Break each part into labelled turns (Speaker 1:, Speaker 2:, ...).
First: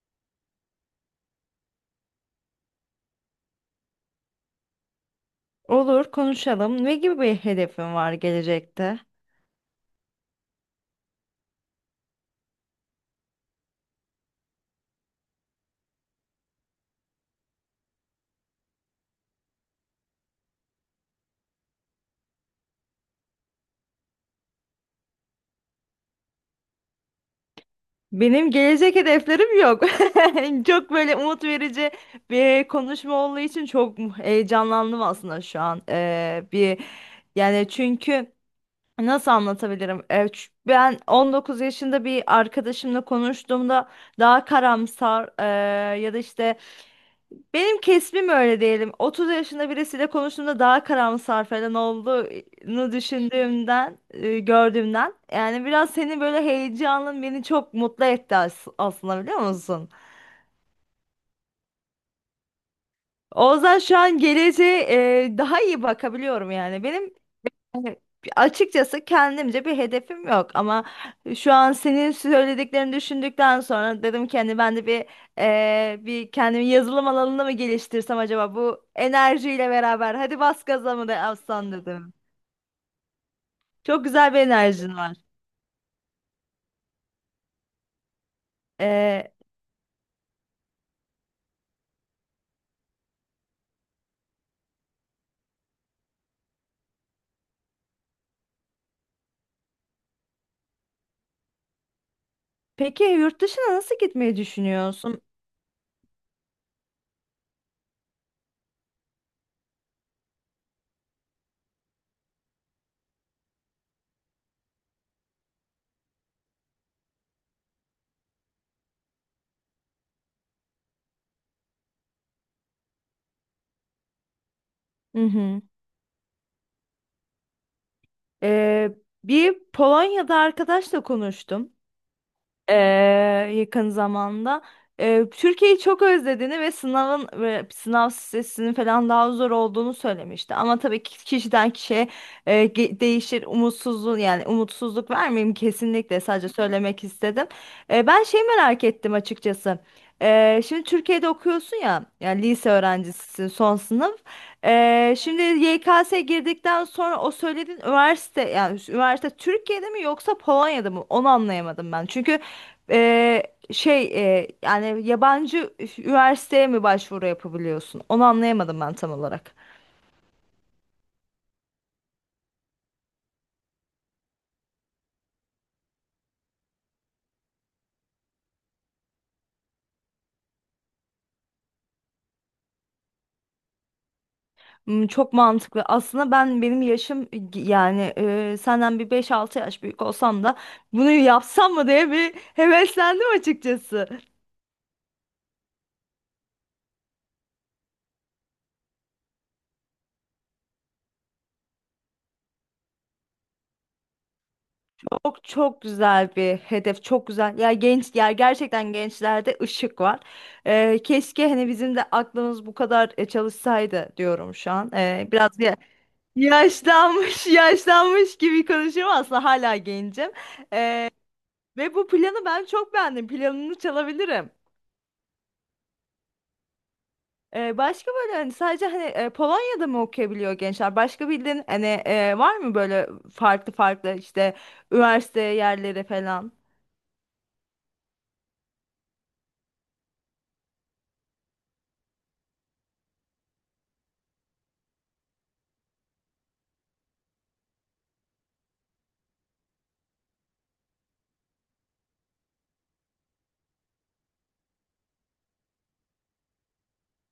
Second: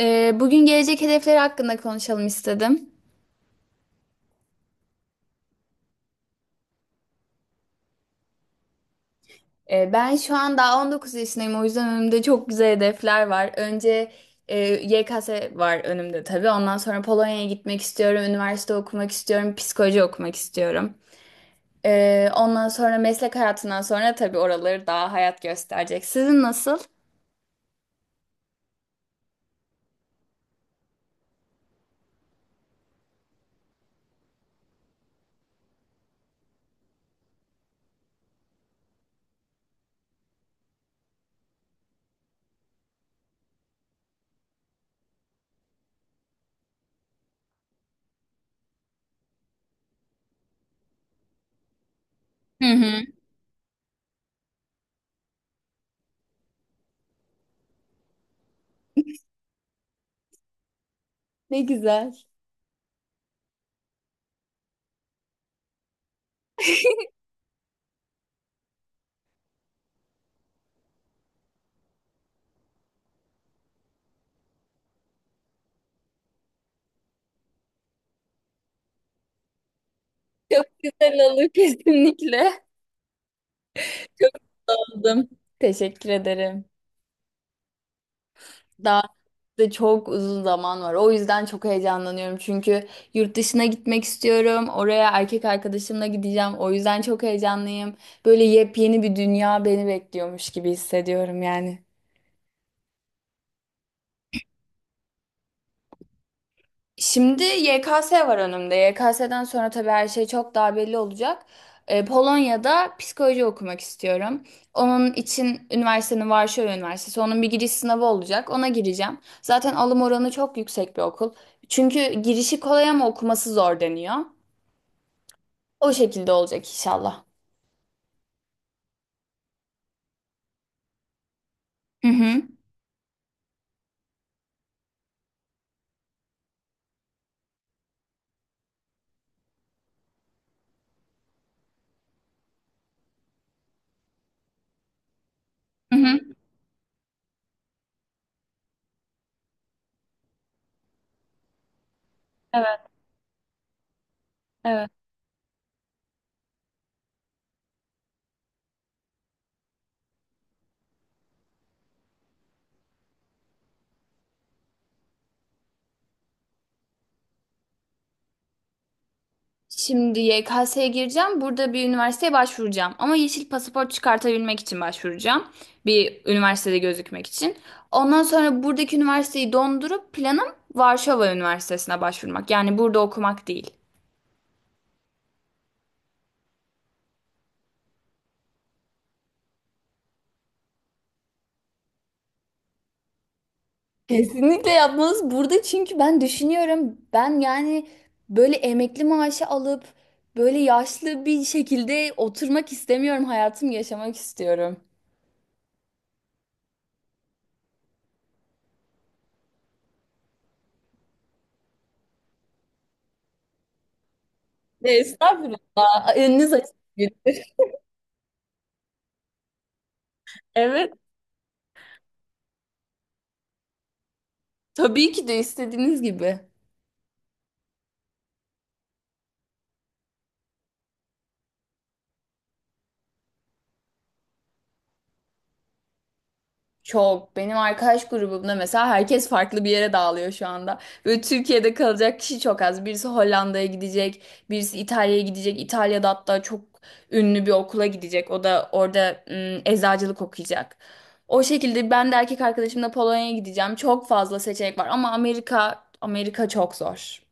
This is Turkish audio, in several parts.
Speaker 1: Bugün gelecek hedefleri hakkında konuşalım istedim.
Speaker 2: Olur, konuşalım. Ne gibi bir hedefin var gelecekte?
Speaker 1: Ben şu an daha 19 yaşındayım o yüzden önümde çok güzel hedefler var. Önce e, YKS var önümde tabii. Ondan sonra Polonya'ya gitmek istiyorum, üniversite okumak istiyorum, psikoloji okumak istiyorum. Ondan sonra meslek hayatından sonra tabii oraları daha hayat gösterecek. Sizin nasıl?
Speaker 2: Benim gelecek hedeflerim yok. Çok böyle umut verici bir konuşma olduğu için çok heyecanlandım aslında şu an. Bir yani, çünkü nasıl anlatabilirim? Ben 19 yaşında bir arkadaşımla konuştuğumda daha karamsar, ya da işte benim kesbim öyle diyelim. 30 yaşında birisiyle konuştuğumda daha karamsar falan
Speaker 1: Hı
Speaker 2: olduğunu
Speaker 1: hı.
Speaker 2: düşündüğümden, gördüğümden. Yani biraz senin böyle heyecanın beni çok mutlu etti aslında, biliyor musun?
Speaker 1: Ne güzel.
Speaker 2: O yüzden şu an geleceğe, daha iyi bakabiliyorum yani. Benim Hani Açıkçası kendimce bir hedefim yok, ama şu an senin söylediklerini düşündükten sonra dedim ki hani ben de bir kendimi yazılım alanında mı geliştirsem acaba, bu enerjiyle beraber hadi bas
Speaker 1: Çok
Speaker 2: gaza mı da
Speaker 1: güzel olur
Speaker 2: alsam dedim.
Speaker 1: kesinlikle.
Speaker 2: Çok
Speaker 1: Çok
Speaker 2: güzel bir enerjin var.
Speaker 1: oldum. Teşekkür ederim. Daha
Speaker 2: Eee,
Speaker 1: de çok uzun zaman var. O yüzden çok heyecanlanıyorum. Çünkü yurt dışına gitmek istiyorum. Oraya erkek arkadaşımla gideceğim. O yüzden çok heyecanlıyım. Böyle yepyeni bir dünya beni bekliyormuş gibi hissediyorum yani.
Speaker 2: peki yurt dışına nasıl gitmeyi düşünüyorsun?
Speaker 1: Şimdi YKS var önümde. YKS'den sonra tabii her şey çok daha belli olacak. Polonya'da psikoloji okumak istiyorum. Onun için üniversitenin Varşova Üniversitesi. Onun bir giriş sınavı olacak. Ona gireceğim. Zaten alım oranı çok yüksek bir okul. Çünkü girişi kolay ama okuması zor deniyor.
Speaker 2: Hı hı.
Speaker 1: O şekilde olacak inşallah.
Speaker 2: Ee, Bir Polonya'da arkadaşla konuştum,
Speaker 1: Hı hı.
Speaker 2: ee, yakın zamanda. Türkiye'yi çok özlediğini ve sınav stresinin falan daha zor olduğunu söylemişti. Ama tabii ki kişiden kişiye, değişir. Umutsuzluğu, yani umutsuzluk vermeyeyim
Speaker 1: Hı
Speaker 2: kesinlikle,
Speaker 1: hı.
Speaker 2: sadece söylemek istedim. Ben şey merak ettim açıkçası. Şimdi Türkiye'de okuyorsun ya, yani lise
Speaker 1: Evet,
Speaker 2: öğrencisisin, son sınıf.
Speaker 1: evet.
Speaker 2: Şimdi YKS girdikten sonra o söylediğin üniversite, yani üniversite Türkiye'de mi yoksa Polonya'da mı? Onu anlayamadım ben. Çünkü e, şey yani yabancı üniversiteye mi başvuru yapabiliyorsun? Onu anlayamadım ben tam olarak.
Speaker 1: Şimdi YKS'ye gireceğim. Burada bir üniversiteye başvuracağım. Ama yeşil pasaport çıkartabilmek için başvuracağım. Bir üniversitede gözükmek için. Ondan sonra buradaki üniversiteyi dondurup planım Varşova Üniversitesi'ne başvurmak. Yani burada okumak değil.
Speaker 2: Hmm, çok mantıklı. Aslında benim yaşım yani, senden bir beş altı yaş büyük olsam da bunu yapsam mı diye bir heveslendim açıkçası.
Speaker 1: Kesinlikle yapmanız burada çünkü ben düşünüyorum. Ben yani böyle emekli maaşı alıp böyle yaşlı bir şekilde oturmak istemiyorum. Hayatımı yaşamak istiyorum.
Speaker 2: Çok çok güzel bir hedef, çok güzel. Ya genç, ya gerçekten gençlerde ışık var. Keşke hani bizim de aklımız bu kadar, çalışsaydı diyorum şu
Speaker 1: Ne
Speaker 2: an. Biraz
Speaker 1: estağfurullah. Önünüz açık. Güldür.
Speaker 2: yaşlanmış, yaşlanmış gibi konuşuyorum, aslında hala gencim.
Speaker 1: Evet.
Speaker 2: Ve bu planı ben çok beğendim. Planını çalabilirim.
Speaker 1: Tabii ki de istediğiniz gibi.
Speaker 2: Başka böyle, sadece hani, Polonya'da mı okuyabiliyor gençler? Başka bildiğin hani, var mı böyle farklı farklı işte üniversite yerleri falan?
Speaker 1: Çok. Benim arkadaş grubumda mesela herkes farklı bir yere dağılıyor şu anda. Böyle Türkiye'de kalacak kişi çok az. Birisi Hollanda'ya gidecek, birisi İtalya'ya gidecek. İtalya'da hatta çok ünlü bir okula gidecek. O da orada eczacılık okuyacak. O şekilde ben de erkek arkadaşımla Polonya'ya gideceğim. Çok fazla seçenek var ama Amerika Amerika çok zor.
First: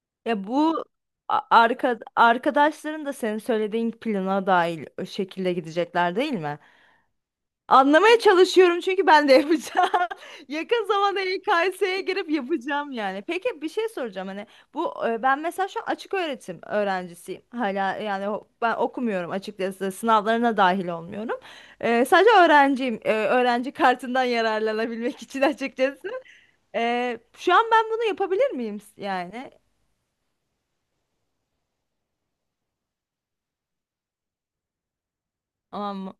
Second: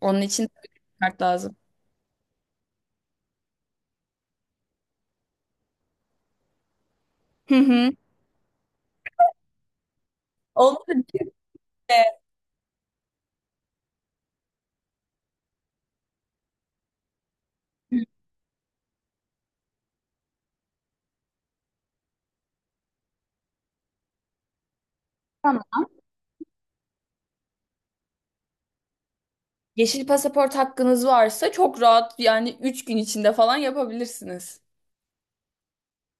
Speaker 1: Onun
Speaker 2: Ya
Speaker 1: için
Speaker 2: bu
Speaker 1: şart lazım.
Speaker 2: arkadaşların da senin söylediğin plana dahil o şekilde gidecekler, değil mi?
Speaker 1: Hı hı.
Speaker 2: Anlamaya çalışıyorum çünkü ben de yapacağım. Yakın
Speaker 1: Olur.
Speaker 2: zamanda YKS'ye girip yapacağım yani. Peki bir şey soracağım, hani bu, ben mesela şu an açık öğretim öğrencisiyim. Hala yani ben okumuyorum açıkçası, sınavlarına dahil olmuyorum. E, sadece öğrenciyim. E, öğrenci kartından yararlanabilmek için
Speaker 1: Tamam.
Speaker 2: açıkçası. E, şu an ben bunu yapabilir miyim yani?
Speaker 1: Yeşil pasaport hakkınız varsa çok rahat yani 3 gün içinde falan yapabilirsiniz.
Speaker 2: Aman.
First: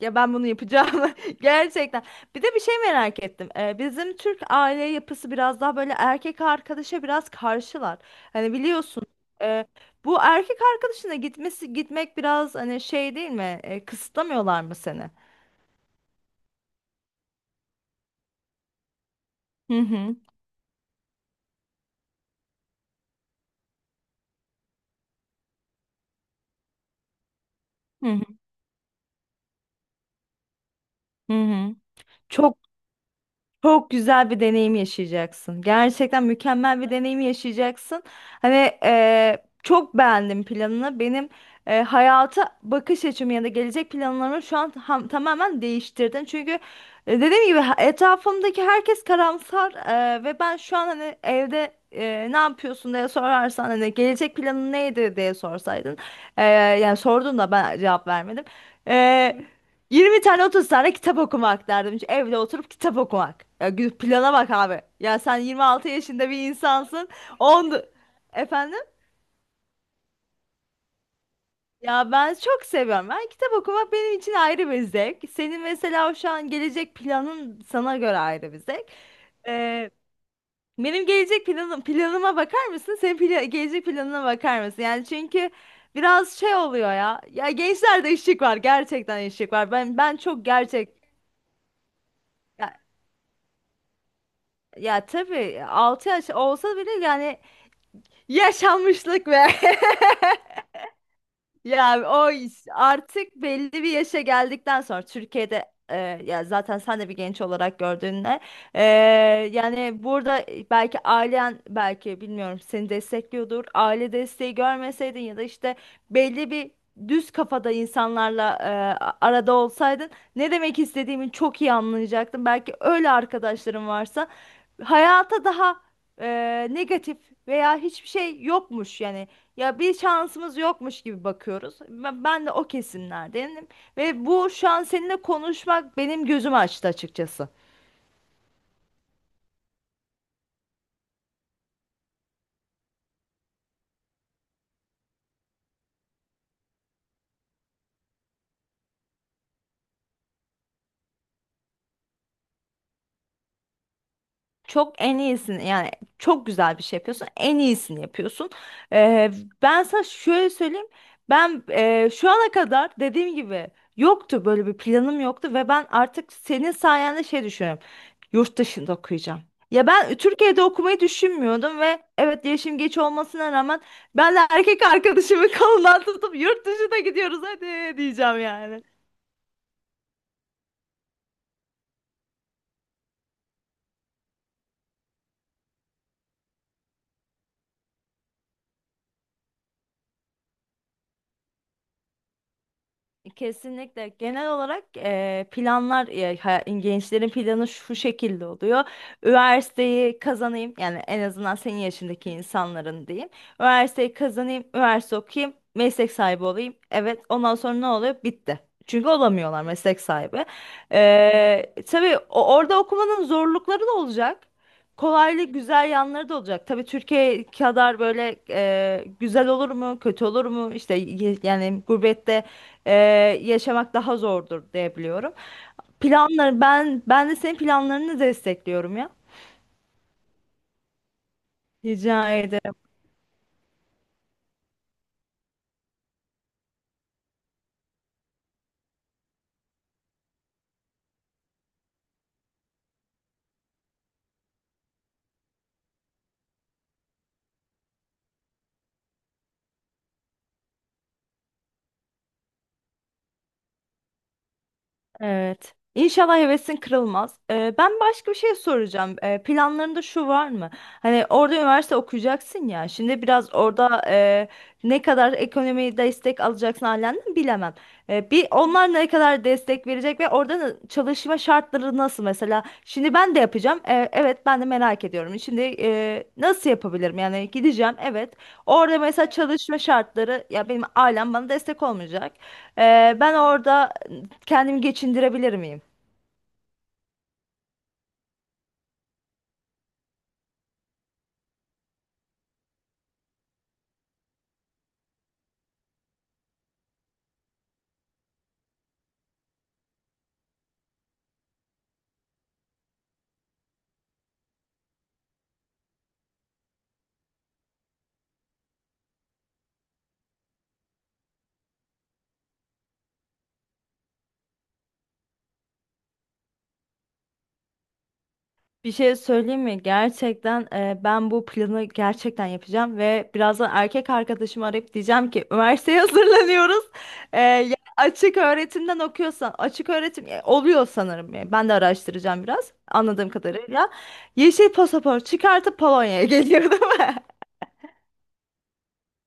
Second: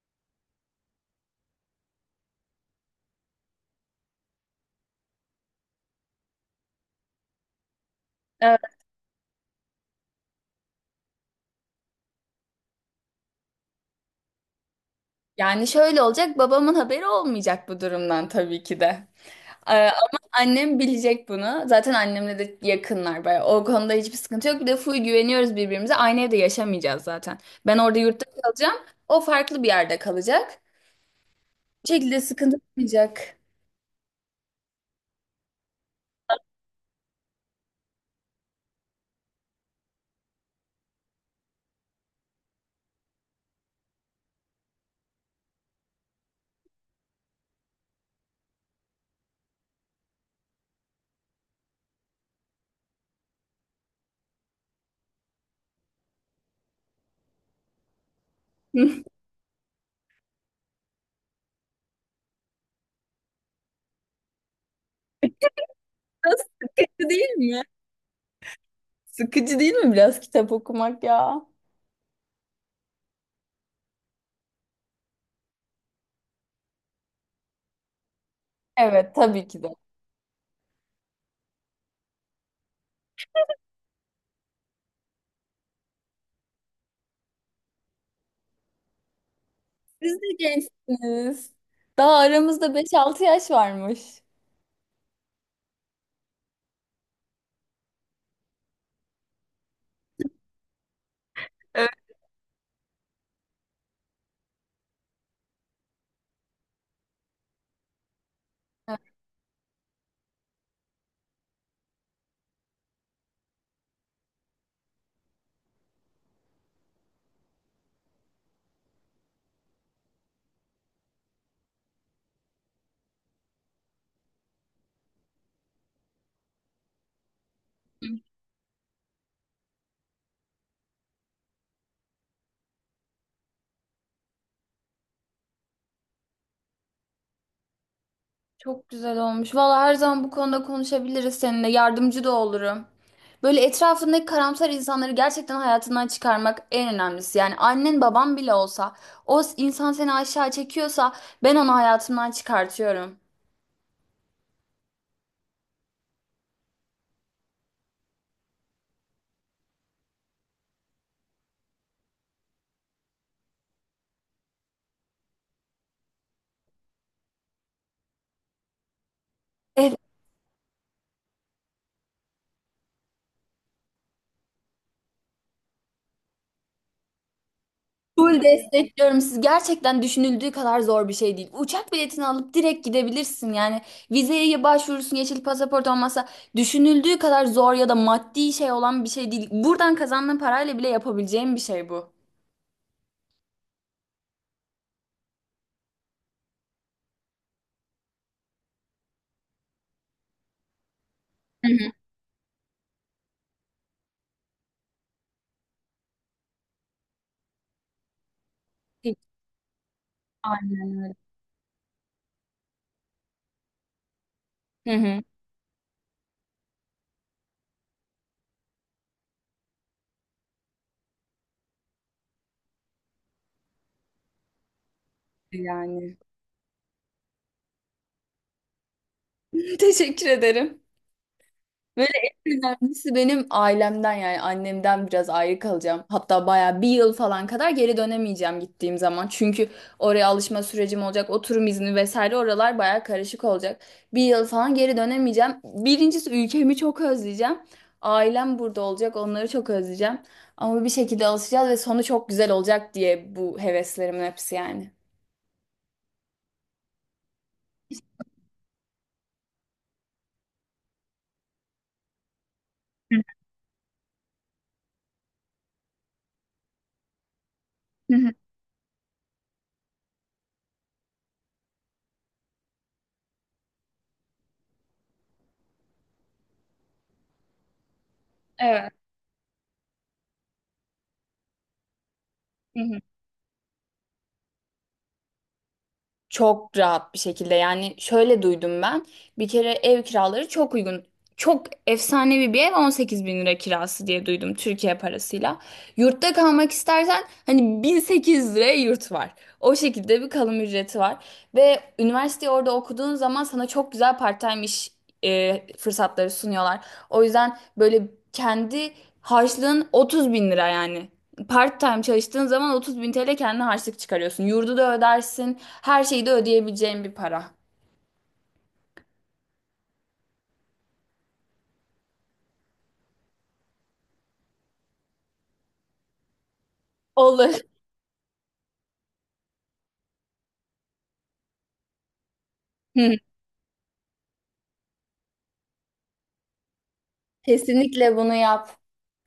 Speaker 2: Ya ben bunu yapacağım gerçekten. Bir de bir şey merak ettim. Bizim Türk aile yapısı biraz daha böyle erkek arkadaşa biraz karşılar. Hani
Speaker 1: Evet.
Speaker 2: biliyorsun, e, bu erkek arkadaşına gitmesi gitmek biraz hani şey değil mi? E, kısıtlamıyorlar mı seni?
Speaker 1: Yani şöyle olacak babamın haberi olmayacak bu durumdan tabii ki de. Ee,
Speaker 2: Hı hı.
Speaker 1: ama annem bilecek bunu. Zaten annemle de yakınlar bayağı. O konuda hiçbir sıkıntı yok. Bir de full güveniyoruz birbirimize. Aynı evde yaşamayacağız zaten. Ben orada
Speaker 2: Hı hı.
Speaker 1: yurtta kalacağım. O farklı bir yerde kalacak.
Speaker 2: Hı hı.
Speaker 1: Bu şekilde sıkıntı
Speaker 2: Çok
Speaker 1: olmayacak.
Speaker 2: Çok güzel bir deneyim yaşayacaksın. Gerçekten mükemmel bir deneyim yaşayacaksın. Hani çok beğendim planını. Benim hayata bakış açımı ya da gelecek planlarımı şu an tamamen değiştirdin. Çünkü dediğim gibi, etrafımdaki herkes karamsar, ve ben şu an hani evde, ne yapıyorsun diye sorarsan, hani gelecek planın neydi diye sorsaydın. eee, Yani sordun da ben cevap vermedim. 20 tane 30 tane kitap okumak derdim. Şu evde oturup kitap okumak. Ya plana bak abi. Ya sen 26 yaşında bir
Speaker 1: Biraz
Speaker 2: insansın.
Speaker 1: sıkıcı değil mi?
Speaker 2: 10 Efendim?
Speaker 1: Sıkıcı değil mi biraz kitap okumak ya?
Speaker 2: Ya ben çok seviyorum. Ben kitap okumak benim için ayrı bir zevk. Senin mesela şu an gelecek planın sana göre ayrı bir zevk.
Speaker 1: Evet tabii ki de.
Speaker 2: Ee, Benim gelecek planım, planıma bakar mısın? Senin gelecek planına bakar mısın? Yani çünkü biraz şey oluyor ya. Ya gençlerde işçilik var. Gerçekten işçilik var. Ben
Speaker 1: Siz
Speaker 2: ben
Speaker 1: de
Speaker 2: çok gerçek.
Speaker 1: gençsiniz. Daha aramızda 5-6 yaş varmış.
Speaker 2: Ya tabii 6 yaş olsa bile, yani yaşanmışlık be.
Speaker 1: Evet.
Speaker 2: Ya o artık belli bir yaşa geldikten sonra Türkiye'de, ya zaten sen de bir genç olarak gördüğünde, e, yani burada, belki ailen, belki bilmiyorum, seni destekliyordur. Aile desteği görmeseydin ya da işte belli bir düz kafada insanlarla, arada olsaydın, ne demek istediğimi çok iyi anlayacaktın. Belki öyle arkadaşların varsa hayata daha, e, negatif veya hiçbir şey yokmuş, yani ya bir şansımız yokmuş gibi bakıyoruz. Ben de o kesimlerdenim ve bu şu an seninle konuşmak benim gözümü açtı açıkçası.
Speaker 1: Çok güzel olmuş. Valla her zaman bu konuda konuşabiliriz seninle. Yardımcı da olurum. Böyle etrafındaki karamsar insanları gerçekten hayatından çıkarmak en önemlisi. Yani annen baban bile olsa o insan seni aşağı çekiyorsa ben onu hayatımdan çıkartıyorum.
Speaker 2: En iyisini yani, çok güzel bir şey yapıyorsun. En iyisini yapıyorsun. Ee, Ben sana şöyle söyleyeyim. Ben, şu ana kadar dediğim gibi böyle bir planım yoktu ve ben artık senin sayende şey düşünüyorum. Yurt dışında okuyacağım. Ya ben Türkiye'de okumayı düşünmüyordum ve evet, yaşım geç olmasına rağmen ben de erkek arkadaşımı kolundan tutup yurt dışına gidiyoruz hadi diyeceğim
Speaker 1: Full
Speaker 2: yani.
Speaker 1: destekliyorum. Siz gerçekten düşünüldüğü kadar zor bir şey değil. Uçak biletini alıp direkt gidebilirsin. Yani vizeye başvurursun, yeşil pasaport olmasa düşünüldüğü kadar zor ya da maddi şey olan bir şey değil. Buradan kazandığın parayla bile yapabileceğin bir şey bu.
Speaker 2: Kesinlikle. Genel olarak planlar, gençlerin planı şu şekilde oluyor. Üniversiteyi kazanayım, yani en azından
Speaker 1: Hı
Speaker 2: senin
Speaker 1: hı.
Speaker 2: yaşındaki insanların diyeyim. Üniversiteyi kazanayım, üniversite okuyayım, meslek sahibi olayım. Evet, ondan sonra ne oluyor? Bitti. Çünkü olamıyorlar meslek sahibi.
Speaker 1: Aynen öyle.
Speaker 2: Tabii orada okumanın zorlukları da olacak.
Speaker 1: Hı hı.
Speaker 2: Kolaylı güzel yanları da olacak. Tabii Türkiye kadar böyle güzel olur mu, kötü olur mu? İşte yani gurbette, e, yaşamak daha zordur diye biliyorum.
Speaker 1: Yani.
Speaker 2: Planları, ben de senin planlarını destekliyorum ya.
Speaker 1: Teşekkür ederim. Böyle
Speaker 2: Rica
Speaker 1: en
Speaker 2: ederim.
Speaker 1: önemlisi benim ailemden yani annemden biraz ayrı kalacağım. Hatta baya bir yıl falan kadar geri dönemeyeceğim gittiğim zaman. Çünkü oraya alışma sürecim olacak, oturum izni vesaire oralar baya karışık olacak. Bir yıl falan geri dönemeyeceğim. Birincisi ülkemi çok özleyeceğim. Ailem burada olacak, onları çok özleyeceğim. Ama bir şekilde alışacağız ve sonu çok güzel olacak diye bu heveslerimin hepsi yani.
Speaker 2: Evet. İnşallah hevesin kırılmaz. Ben başka bir şey soracağım. Planlarında şu var mı? Hani orada üniversite okuyacaksın ya. Şimdi biraz orada, ne kadar ekonomiyi destek alacaksın halinden bilemem.
Speaker 1: Hı hı.
Speaker 2: Bir onlar ne kadar destek verecek ve orada çalışma şartları nasıl mesela? Şimdi ben de yapacağım. Evet, ben de merak ediyorum. Şimdi, nasıl yapabilirim? Yani gideceğim. Evet.
Speaker 1: Evet.
Speaker 2: Orada mesela çalışma şartları, ya benim ailem bana destek olmayacak.
Speaker 1: Hı hı.
Speaker 2: Ben orada kendimi geçindirebilir miyim?
Speaker 1: Çok rahat bir şekilde yani şöyle duydum ben, bir kere ev kiraları çok uygun, çok efsanevi bir ev 18 bin lira kirası diye duydum Türkiye parasıyla. Yurtta kalmak istersen hani 1.008 liraya yurt var, o şekilde bir kalım ücreti var. Ve üniversiteyi orada okuduğun zaman sana çok güzel part-time iş fırsatları sunuyorlar. O yüzden böyle kendi harçlığın 30 bin lira yani part time çalıştığın zaman 30 bin TL kendine harçlık çıkarıyorsun. Yurdu da ödersin. Her şeyi de ödeyebileceğin bir para.
Speaker 2: Bir şey söyleyeyim mi? Gerçekten, ben bu planı gerçekten yapacağım ve birazdan erkek arkadaşımı arayıp diyeceğim ki üniversiteye hazırlanıyoruz. E,
Speaker 1: Olur.
Speaker 2: ya açık öğretimden okuyorsan, açık öğretim, oluyor sanırım. E, ben de araştıracağım biraz
Speaker 1: Hı.
Speaker 2: anladığım kadarıyla. Yeşil pasaport çıkartıp Polonya'ya geliyor değil mi?
Speaker 1: Kesinlikle bunu yap.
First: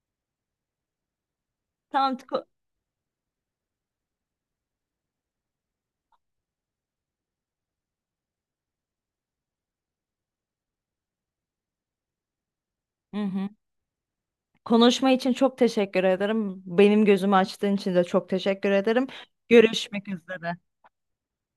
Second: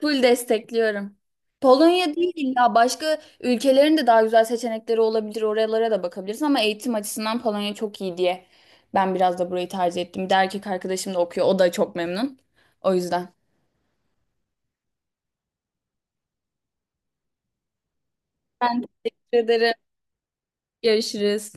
Speaker 1: Full destekliyorum. Polonya
Speaker 2: Tamam.
Speaker 1: değil
Speaker 2: ko-
Speaker 1: illa başka ülkelerin de daha güzel seçenekleri olabilir. Oralara da bakabilirsin ama eğitim açısından Polonya çok iyi diye ben biraz da burayı tercih ettim. Bir de erkek arkadaşım da okuyor. O da çok memnun. O
Speaker 2: Hı
Speaker 1: yüzden.
Speaker 2: hı. Konuşma için çok teşekkür ederim. Benim gözümü açtığın için de çok teşekkür
Speaker 1: Ben
Speaker 2: ederim.
Speaker 1: teşekkür ederim.
Speaker 2: Görüşmek üzere.
Speaker 1: Görüşürüz.